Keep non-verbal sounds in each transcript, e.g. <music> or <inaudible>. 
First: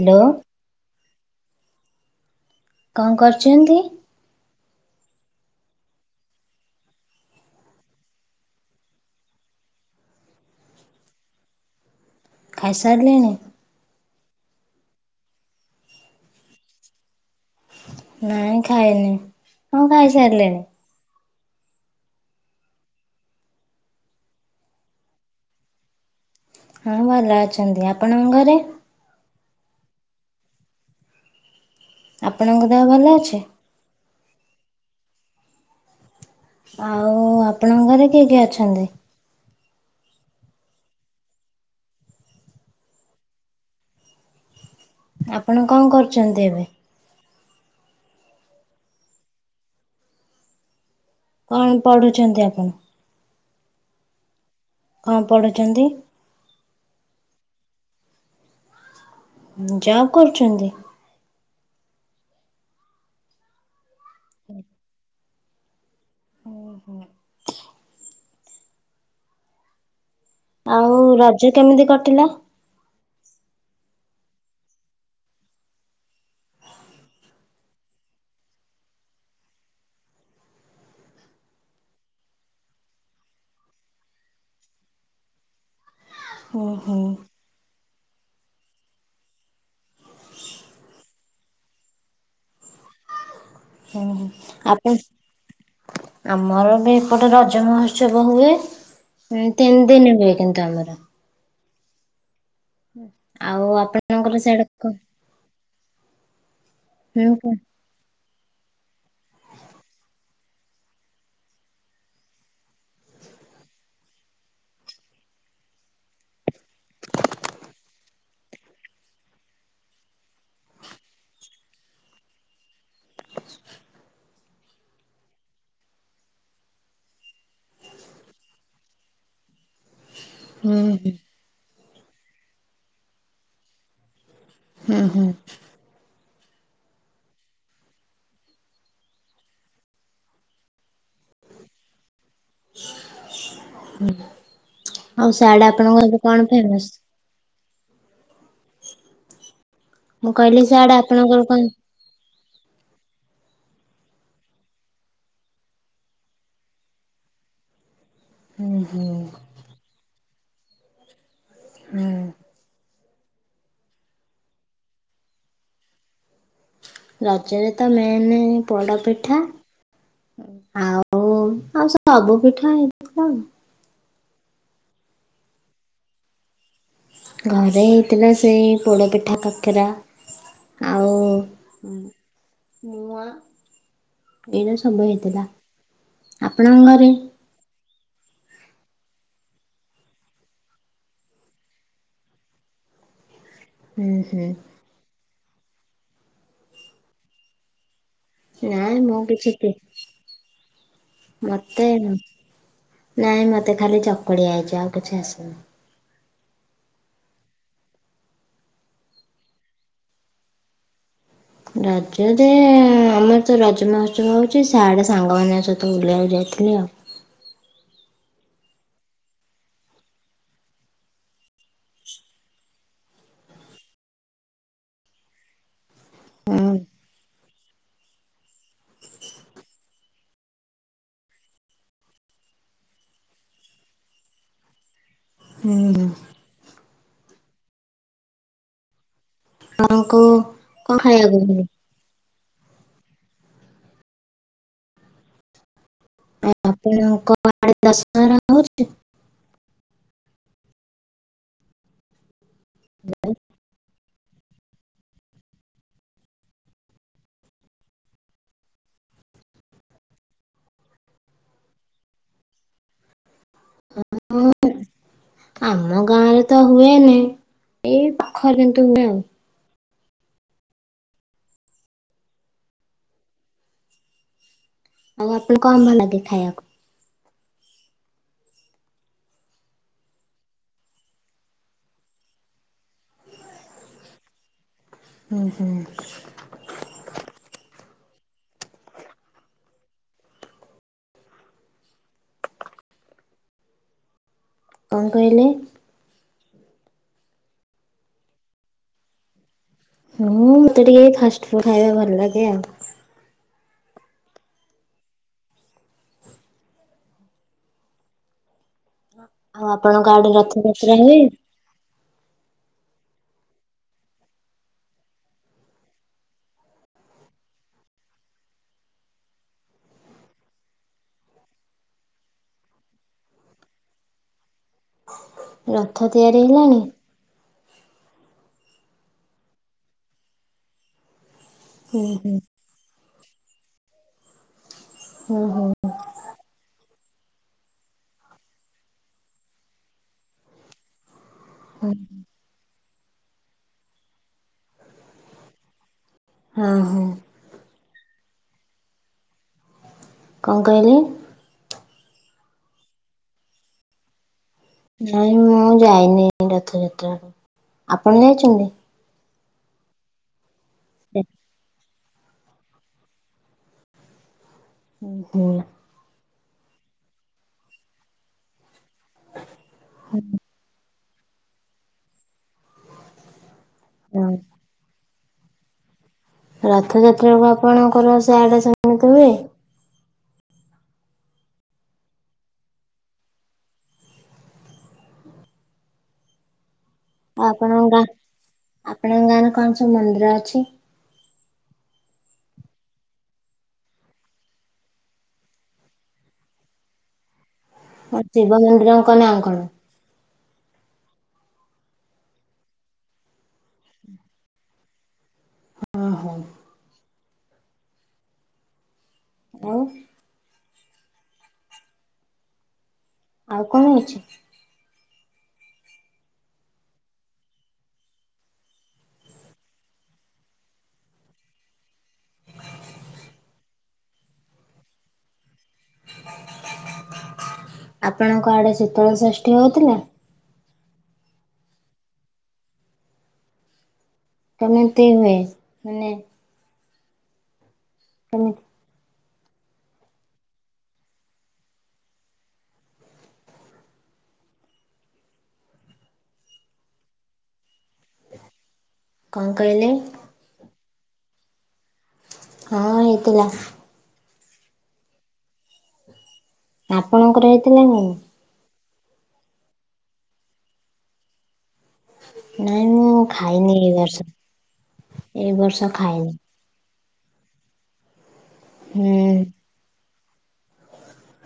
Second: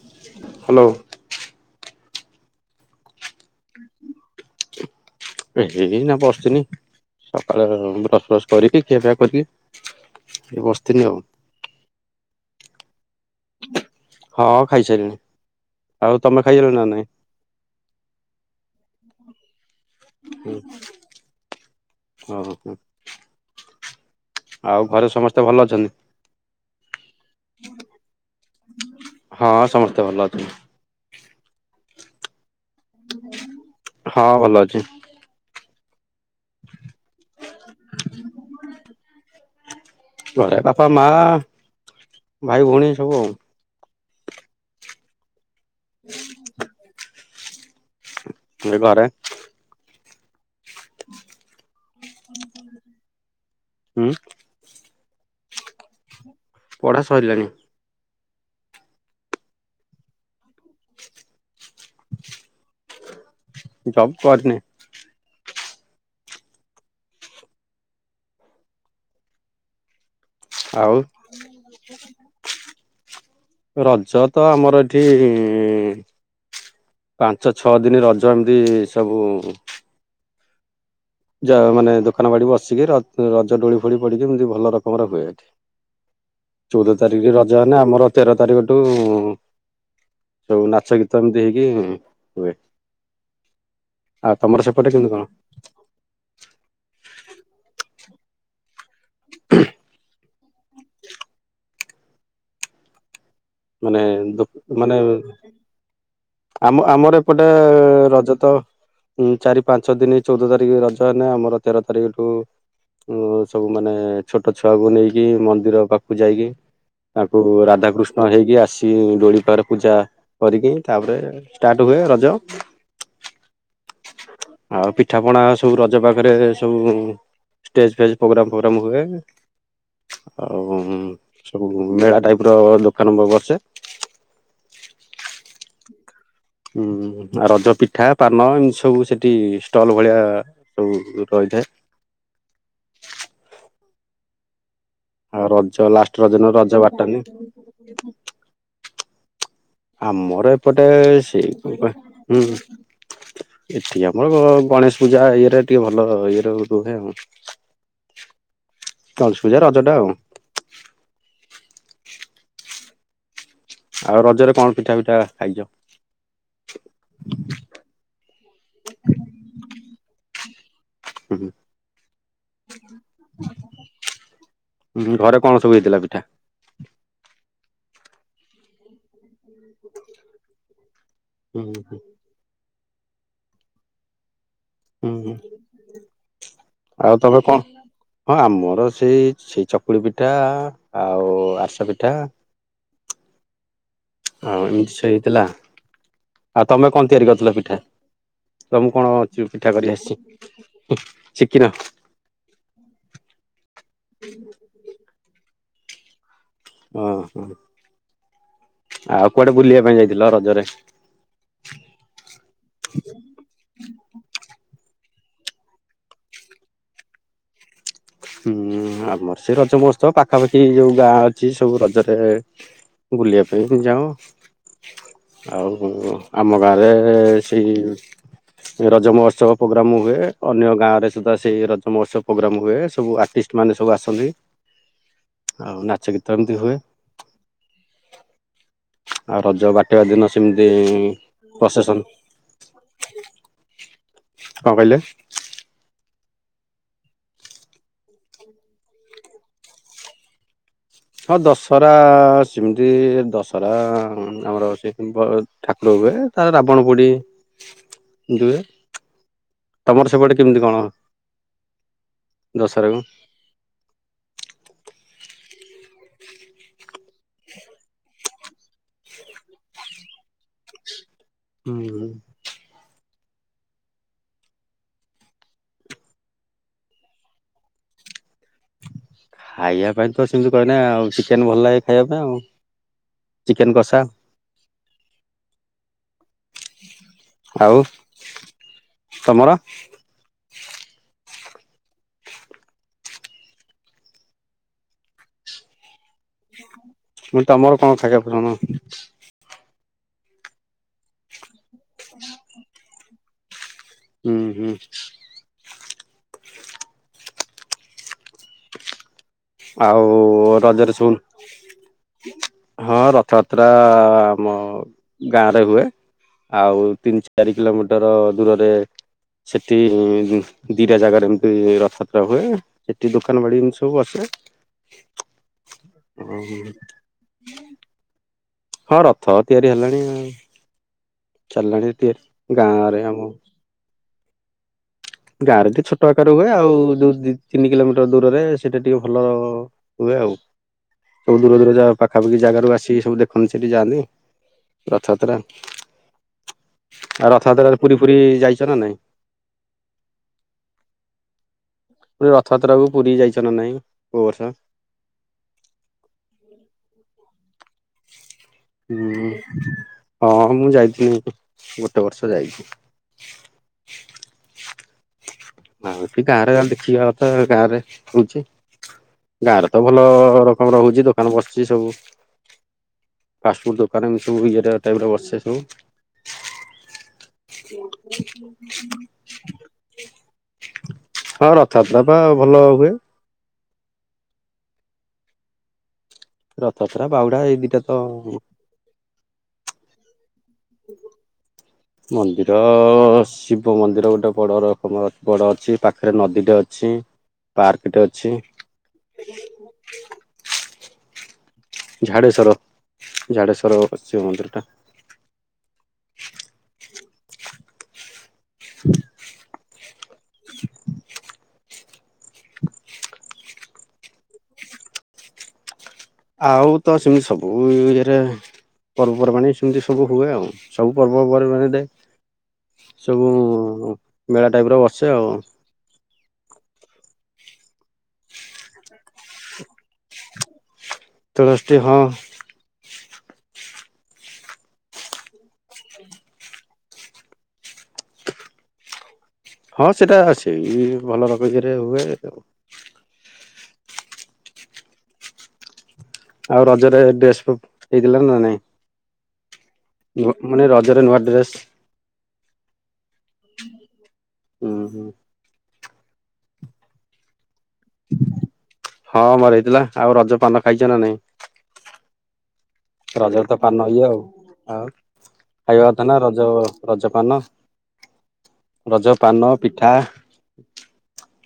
Hello. Hello କଣ କରୁଛନ୍ତି? <unintelligible> ଏଇନା ବସିିନି ସକାଳ ବସ ଫ୍ରସ କରିକି ଖିଆ ପିଆ କରିକି। ଏ ବସିଥିଲି ଆଉ। ଖାଇ ସାରିଲେଣି? ହଁ ଖାଇ ସାରିଲିଣି। ଆଉ ତମେ ଖାଇ ସାରିଲଣି ନା ନାଇଁ? ନାଇଁ ଖାଇନି। ହଁ ଖାଇସାରିଲିଣି। ଓ ହୋ ହୋ। ଆଉ ଘରେ ସମସ୍ତେ ଭଲ ଅଛନ୍ତି? ହଁ ଭଲ ଅଛନ୍ତି। ଆପଣଙ୍କ ଘରେ? ହଁ ସମସ୍ତେ ଭଲ ଅଛନ୍ତି। ଆପଣଙ୍କ ଦେହ ଭଲ ଅଛି? <inaudible> ଆଉ ଆପଣଙ୍କ ଘରେ କିଏ କିଏ ଅଛନ୍ତି? ଘରେ ବାପା, ମାଆ, ଭାଇ ଭଉଣୀ ସବୁ ଆଉ ଆପଣ କଣ କରୁଛନ୍ତି ଏବେ? ମୁଁ ଘରେ। କଣ ପଢୁଛନ୍ତି ଆପଣ? ହୁଁ? କଣ ପଢୁଛନ୍ତି? ପଢା ସରିଲାଣି। ଜବ୍ କରୁଛନ୍ତି? ଜବ୍ କରିନି। ଓ ହୋ। ଆଉ ରଜ କେମିତି କଟିଲା? ରଜ ତ ଆମର ଏଠି ପାଞ୍ଚ ଛଅ ଦିନି ରଜ ଏମିତି ସବୁ ଜ ମାନେ ଦୋକାନ ବାଡି ବସିକି ର-ରଜ ଦୋଳି ଫୋଳି ପଡିକି ଏମିତି ଭଲ ରକମର ହୁଏ ଏଠି। <unintelligible> ଚଉଦ ହୁଁ ତାରିଖରେ ରଜ ହେନେ ଆମର ତେର ତାରିକ ଠୁ ସବୁ ନାଚ ଗୀତ ଏମିତି ହେଇକି ହୁଏ। ହୁଁ ହୁଁ ଆଉ ତମର ଆପଣ ସେପଟେ କେମତି କଣ? ଆମର ବି ଏପଟେ ରଜ ମହୋତ୍ସବ ହୁଏ। ତିନି ଦିନ ହୁଏ କିନ୍ତୁ ଆମର। ଆଉ ମାନେ ଆପଣଙ୍କର ସେଇଡା କ ଆମ-ଆମର ଏପଟେ ରଜ। ତ ଚାରି ପାଞ୍ଚ ଦିନ ଚଉଦ ତାରିକ୍ ରଜ ହେନେ ଆମର ତେର ତାରିଖ ଠୁ ଉଁ ସବୁ ମାନେ ଛୋଟ ଛୁଆକୁ ନେଇକି ମନ୍ଦିର ପାଖକୁ ଯାଇକି। ତାଙ୍କୁ ରାଧାକୃ ଷ୍ଣ ହେଇକି ଆସିିକି ଡୋଳି ପାଖରେ ପୂଜା କରିକି ତାପରେ ଷ୍ଟାର୍ଟ ହୁଏ ରଜ। <unintelligible> ଆଉ ପିଠାପଣା ସବୁ ରଜ ପାଖରେ ସବୁ ଷ୍ଟେଜ ଫେଜ ପ୍ରୋଗ୍ରାମ ଫୋଗ୍ରାମ ହୁଏ। ଆଉ ହୁଁ ହୁଁ ସବୁ ମେଳା ଟାଇପ ର ଦୋକାନ ବ-ବସେ। ହୁଁ ହୁଁ। ହୁଁ ଆଉ ରଜ ପିଠା ପାନ ଏମିତି ସବୁ ସେଠି ଷ୍ଟଲ ଭଳିଆ ସବୁ ରହିଥାଏ। ଉଁ। ଆଉ ରଜ ଲାଷ୍ଟ ରଜଦିନ ଫେମସ୍? ବାଟାନୀ ମୁଁ ଆମର କହିଲି ଏପଟେ ସିଆଡେ ଆପଣଙ୍କର ସେଇ କଣ ହୁଁ। ଏଠି ଆମର ଗ-ଗଣେଶ ପୂଜା ଇଏରେ ଟିକେ ଭଲ ଇଏର ରୁହେ ଆଉ। <inaudible> ଗଣେଶ ପୂଜା ରଜ ଟା ଆଉ। ହୁଁ। ଆଉ ରଜରେ କଣ ପିଠା ପିଠା ଖାଇଚ? ରଜରେ ତ ମେନ୍ ପୋଡପିଠା। ଆଉ ଆଉ ସବୁ ପିଠା ହେଇଥିଲା। ଘରେ କଣ ସବୁ ହେଇଥିଲା ପିଠା? ଘରେ ହେଇଥିଲା ସେଇ ପୋଡ଼ପିଠା କାକେରା। ଆଉ ହୁଁ ମୁଆଁ। ଏଇରା ସବୁ ହୁଁ ହୁଁ ହେଇଥିଲା ଆପଣଙ୍କ ଘରେ? ଆଉ ତମେ କଣ ହଁ ଆମର ସେଇ ସେଇ ଚକୁଳି ପିଠା ଆଉ ଆରଶା ପିଠା। <inaudible> ହୁଁ ହଁ ଏମିତି ସେଇହେଇଥିଲା ଆଉ ତମେ କଣ ତିଆରି କରିଥିଲ ପିଠା? ତମେ ନାଇଁ କଣ ମୁଁ ଅଛୁ କିଛି ପିଠା କରି ଆସିଛି ଶିଖିନ ମତେ ନାଇଁ ମତେ ଖାଲି ଚକୁଳି ଆଇଚି ଆଉ କିଛି ଆସୁନି। ଆଉ କୁଆଡେ ବୁଲିବା ପାଇଁ ଯାଇଥିଲ ରଜରେ। ରଜରେ ଆମର ତ ରଜ ମହୋତ୍ସବ ହଉଚି ସାଢେ ସାଙ୍ଗମାନଙ୍କ ସହିତ ବିଲିବାକୁ ଯାଇଥିଲି ଆଉ। ହୁଁ ଆମର ସେ ରଜ ମହୋତ୍ସବ ପାଖାପାଖି ଯୋଉ ଗାଁ ଅଛି ସବୁ ରଜରେ ବୁଲିବା ପାଇଁ ଯାଉଁ ଆଉ ଆମ ହୁଁ ଗାଁରେ ସେଇ ରଜ ମହୋତ୍ସବ ପୋଗ୍ରାମ ହୁଏ ଅନ୍ୟ ଗାଁ ରେ ସୁଧା ସେଇ ରଜ ମହୋତ୍ସବ ପୋଗ୍ରାମ ହୁଏ। ସବୁ ଆର୍ଟିଷ୍ଟ ମାନେ ସବୁ ଆସନ୍ତି, ଆଉ ହୁଁ ନାଚ ଗୀତ ଏମିତି ହୁଏ। ଆଉ ରଜ ବାଟେଇବା ଆପଣଙ୍କୁ ଦିନ ସେମିତି କଣ ଖାଇବାକୁ ମିଳେ? ପ୍ରସେଶନ୍ କଣ କହିଲେ? ଆଉ ଆପଣଙ୍କ ଆଡେ ଦଶହରା ହଉଚି? ହଁ ଦଶରା-ଆ ସିମିତି ଦଶରା ଆମର ସେକୁ ବ ଠାକୁର ହୁଏ। ତାର ରାବଣ ପୋଡି ଦୁହେ। ତମର ସେପଟେ କେମିତି କଣ? ଦଶରା ଗୁ ହ <inaudible> ଆମ ଗାଁ ରେ ତ ହୁଏନି। ଏଇ ପୋଖରେନ୍ତୁ ହୁଏ ଆଉ। ହୁଁ। ଆଉ ଆପଣ କଣ ଭଲାଗେ ଖାଇଆକୁ? ଖାଇବା ପାଇଁ ତ ସେମିତି କହିନେ, ଆଉ ଚିକେନ ଭଲ ଲାଗେ ଖାଇବା ପାଇଁ ଆଉ। ଚିକେନ କଷା। ହୁଁ ହୁଁ। ଆଉ ତମର କଣ କହିଲେ? ମୁଁ ତମର କଣ ଖାଇବାକୁ ପସନ? ହୁଁ, ମତେ ଟିକେ ଫାଷ୍ଟ ଫୁଡ ଖାଇବା ଭଲ ଲାଗେ ଆଉ। ହୁଁ ହୁଁ। ଆଉ ଆପଣଙ୍କ ଆଡେ ରଜର ରଥଯାତ୍ରା ସୁୁନ ହୁଏ? ହଁ, ରଥଯାତ୍ରା ଆମ ଗାଁରେ ହୁଏ। ଆଉ ତିନି ଚାରି କିଲୋମିଟର ଦୂରରେ ସେଠି-ଇଁ ଦିଟା ଜାଗାରେ ଏମିତି ରଥଯାତ୍ରା ହୁଏଁ। ସେଠି ଦୋକାନ ବାଡି ଏମିତି ସବୁ ବସେ। ରଥ ତିଆରି ହେଲାଣି? ହଁ ହଁ, ରଥ ତିଆରି ହେଲାଣି। ଆଉ ଚାଲିଲାଣି ହୁଁ ହୁଁ ତିଆରି ଗାଁରେ ଆମ। ହୁଁ ଗାଁରେ ବି ହୁଁ ଛୋଟ ଆକାର ହୁଏ। ଆଉ ଯଉ ଦି ତିନି କିଲୋମିଟର ଦୂରରେ, ସେଇଟା ଟିକେ ଭଲ ହୁଏ ଆଉ। ସବୁ ଦୂର ଦୂର ଯା ପାଖାପାଖି ଜାଗାରୁ ଆସି ସବୁ ଦେଖନ୍ତି, ସେଠି ଯାଆନ୍ତି ରଥଯାତ୍ରା। ହଁ ହଁ। ଆଉ ରଥଯାତ୍ରାରେ ପୁରୀ ଫୁରୀ ଯାଇଛ ନା ନାଇଁ? କଣ କହିଲେ? ରଥଯାତ୍ରା କୁ ପୁରୀ ଯାଇଛ ନା ନାଇଁ କୋଉ ବର୍ଷ? ନାଇଁ ମୁଁ ଯାଇନି ରଥଯାତ୍ରା। ଆପଣ ଯାଇଛନ୍ତି? ହୁଁ ହଁ ମୁଁ ଯାଇଥିନି, ଗୋଟ ଟେ ବର୍ଷ ଯାଇଛି। ହୁଁ। ଆଉ ଏଠି ଗାଁରେ ଦେଖିକା କଥା ଗାଁରେ ହଉଚି। ଗାଁରେ ତ ଭଲ ରକମର ରହୁଛି। ଦୋକାନ ବସୁଛି ସବୁ। ଫାଷ୍ଟଫୁଡ଼ ଦୋକାନ ଏମ୍ ହଁ ସବୁ ଇଏ ଟାଇପ୍ ର ବସେ ସବୁ। ରଥଯାତ୍ରା କୁ ଆପଣଙ୍କର ସେ ଆଡେ ସେମିତି ହୁଏ। ହଁ, ରଥଆତ୍ରା ତ ଭଲ ହୁଏ। ରଥ ପ୍ରା ବାହୁଡା ଏଇ ଦିଇଟା ତଁ ଅ ତେଣଙ୍ଗାନ କଣ ସ ମନ୍ଦିର ଅଛି? ହ ହ ମନ୍ଦିର-ଅ-ଅ ଶିବ ମନ୍ଦିର ଗୋଟେ ବଡ଼ ରକମ ବଡ଼ ଅଛି। ପାଖରେ ନଦୀଟେ ଅଛି। ପାର୍କଟେ ଅଛି। ଶିବ ମନ୍ଦିରଙ୍କ ନାଁ କଣ? ଝାଡ଼େଶ୍ୱର ଝାଡ଼େଶ୍ୱର ଅଛି ମନ୍ଦିରଟା। ଓହୋ <inaudible> ଆଉ <unintelligible> ଆଉ କଣ ହେଇଛି ଆଉ ତ ସେମିତି ସବୁ ଇରେ ପର୍ବପର୍ବାଣି ସେମିତି ସବୁ ହୁଏ ଆଉ ସବୁ ପର୍ବପର୍ବାଣ ଦେ ସବୁ ମେଳା ଟାଇପ ର ବସେ ଆଉ ଆପଣଙ୍କ ଆଡେ ଶୀତଳ ଷଷ୍ଠୀ ହଉଥିଲା? ତୁଳସଟି ହଁ। କେମତି ହୁଏ ମାନେ? ମାନେ ହଁ ସେଟା ଅଛି ଭଲ ରକମରେ ହୁଏ ଆଉ ରଜରେ ଡ୍ରେସ ହେଇଥିଲା ନାଁ ନାଇଁ? କଣ କହିଲେ? ମାନେ ରଜରେ ନୂଆ ଡ୍ରେସ? ହଁ ହେଇଥିଲା। ହୁଁ ହୁଁ। ଆପଣଙ୍କର ହେଇଥିଲା ନାଁ ନାହିଁ? ହଁ ମୋର ହେଇଥିଲା ଆଉ ରଜ ପାନ ଖାଇଛ ନାଁ ନାଇଁ? ନାଇଁ ମୁଁ ରଜ ରେ ତ ଖାଇନି ପାନ ଏଇ ଇଏ ବର୍ଷ ଆଉ ଏଇ ବର୍ଷ ଖାଇବା କଥା ନାଁ ଖାଇନି ରଜ ରଜ ପାନ ରଜ ହୁଁ। ପାନ ପିଠା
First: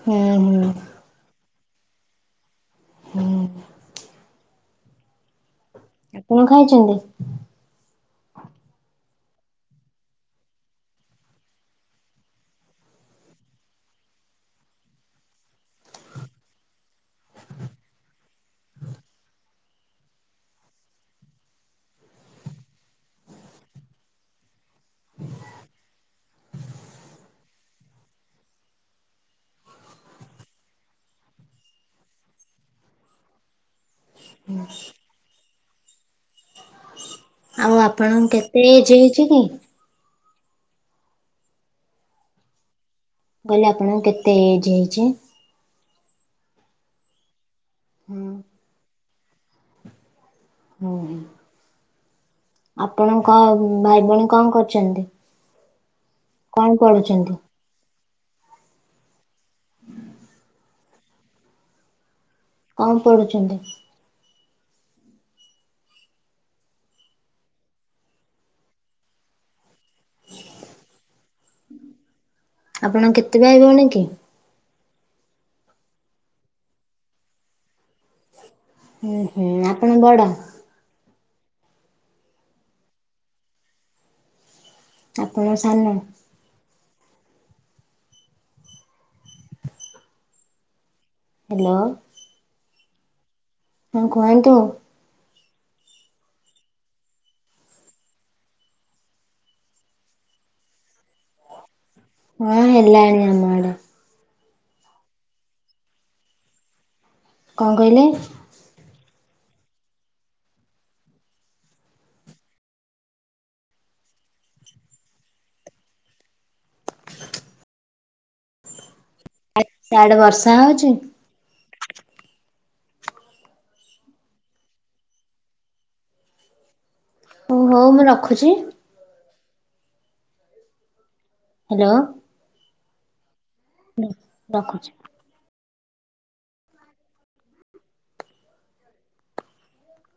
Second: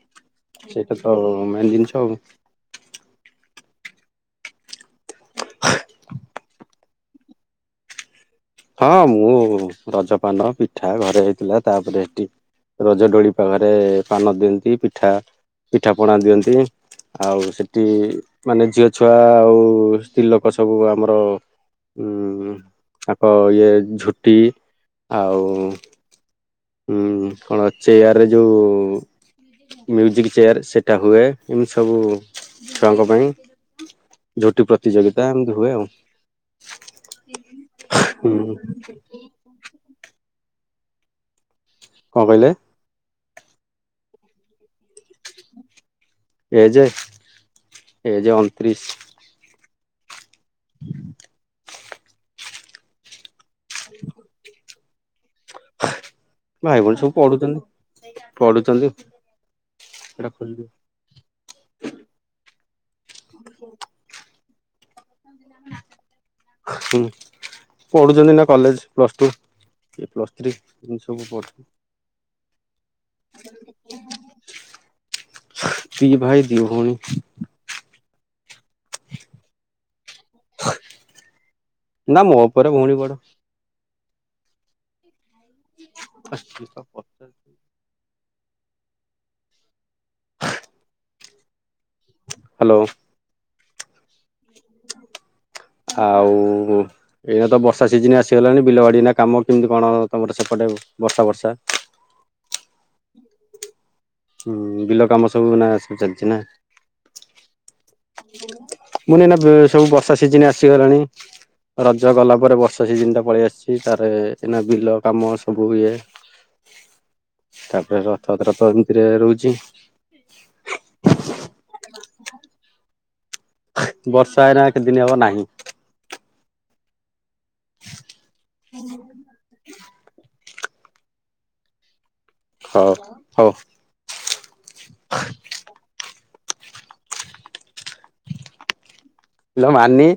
ହୁଁ ହୁଁ। ସେଇଟା ତ ମେନ୍ ଜିନିଷ ଆଉ ହୁଁ। ଆ କଣ ଖାଇଛନ୍ତି। ହଁ ମୁଁ ରଜପାନ ପିଠା ଘରେ ହେଇଥିଲା ତାପରେ ହେଠି ରଜଡୋଳି ପାଖରେ ପାନ ଦିଅନ୍ତି ପିଠା ପିଠା ପଣା ଦିଅନ୍ତି। ଆଉ ସେଠି ମାନେ ଝିଅ ଛୁଆ ଆଉ ସ୍ତ୍ରୀଲୋକ ସବୁ ଆମର ଉଁ ତାଙ୍କ ଇଏ ଝୁଟି ଆଉ ହୁଁ କଣ ଚେୟାରରେ ଯୋଉଁ ମ୍ୟୁଜିକ୍ ଚେୟାର ସେଇଟା ହୁଏ ଏମିତି ସବୁ ଛୁଆଙ୍କ ପାଇଁ। ଝୋଟି ପ୍ରତିଯୋଗିତା ଏମିତି ହୁଏ ଆଉ। ଆଉ ଆପଣଙ୍କୁ ହୁଁ। କେତେ ଏଜ୍ ହେଇଛି କି? କଣ କହିଲେ? କହିଲେ ଆପଣଙ୍କୁ କେତେ ଏଜ ହେଇଛି? ଏ ଯେ ଏ ହୁଁ ଯେ ଅଣତିରିଶ। ଓ ହୋ ଆପଣଙ୍କ ଭାଇ ଭଉଣୀ କଣ କରୁଛନ୍ତି କଣ ଭାଇ ଭଉଣୀ ସବୁ କରୁଛନ୍ତି? ପଢୁଛନ୍ତି ପଢୁଛନ୍ତି ସେଟା ଖୋ କଣ ପଢୁଛନ୍ତି? ହୁଁ ପଢୁଛନ୍ତି ନା କଲେଜ ପ୍ଲସ ଟୁ। ଏ ପ୍ଲସ୍ ଥ୍ରୀ ଏମିତି ସବୁ ପ ଆପଣ କେତେ ଭାଇଭଉଣୀ କି? ଦି ଭାଇ ଦି ଭଉଣୀ। ଓହୋ ଆପଣ ବଡ? ନାଁ ମୋ ଉପରେ ଭଉଣୀ ବଡ ଆପଣ ସାନ? ଆ <inaudible> ହ୍ୟାଲୋ। ହ୍ୟାଲୋ। ହଉ କୁହନ୍ତୁ। ଆଉ ଏଇନା ତ ବର୍ଷା ସିଜିନ୍ ଆସିଗଲାଣି ବିଲବାଡ଼ି ନା କାମ କେମିତି କଣ ତମର ସେ ପଟେ ବର୍ଷା ବର୍ଷା। ହଁ ହେଲାଣି ଆମ ଆଡ଼େ। ହୁଁ ବିଲ କାମ ସବୁ ନା ସବୁ ଚାଲିଛି ନା? କଣ କହିଲେ? ମୁଁ <unintelligible> ସବୁ ବର୍ଷା ସିଜିନ୍ ଆସିଗଲାଣି। ରଜ ଗଲା ପରେ ବର୍ଷା ସିଜିନ୍ ଟା ପଳେଇ ଆସିଛି ତାର ଏଇନା ବିଲ କାମ ସବୁ ଇଏ <inaudible> ତାପରେ ରଥଯାତ୍ରା ଏମିତିରେ ରହୁଛି ଆଜି ସିଆଡେ଼ ବର୍ଷା ହଉଚି? ବର୍ଷା ଏଇନା କେତେ ଦିନ ହବ ନାହିଁ। ଓ ହଉ ମୁଁ ରଖୁଛି। ହ୍ୟାଲୋ। ହଉ ହଉ। ରଖୁଛି। ହାଲୋ ମାନି।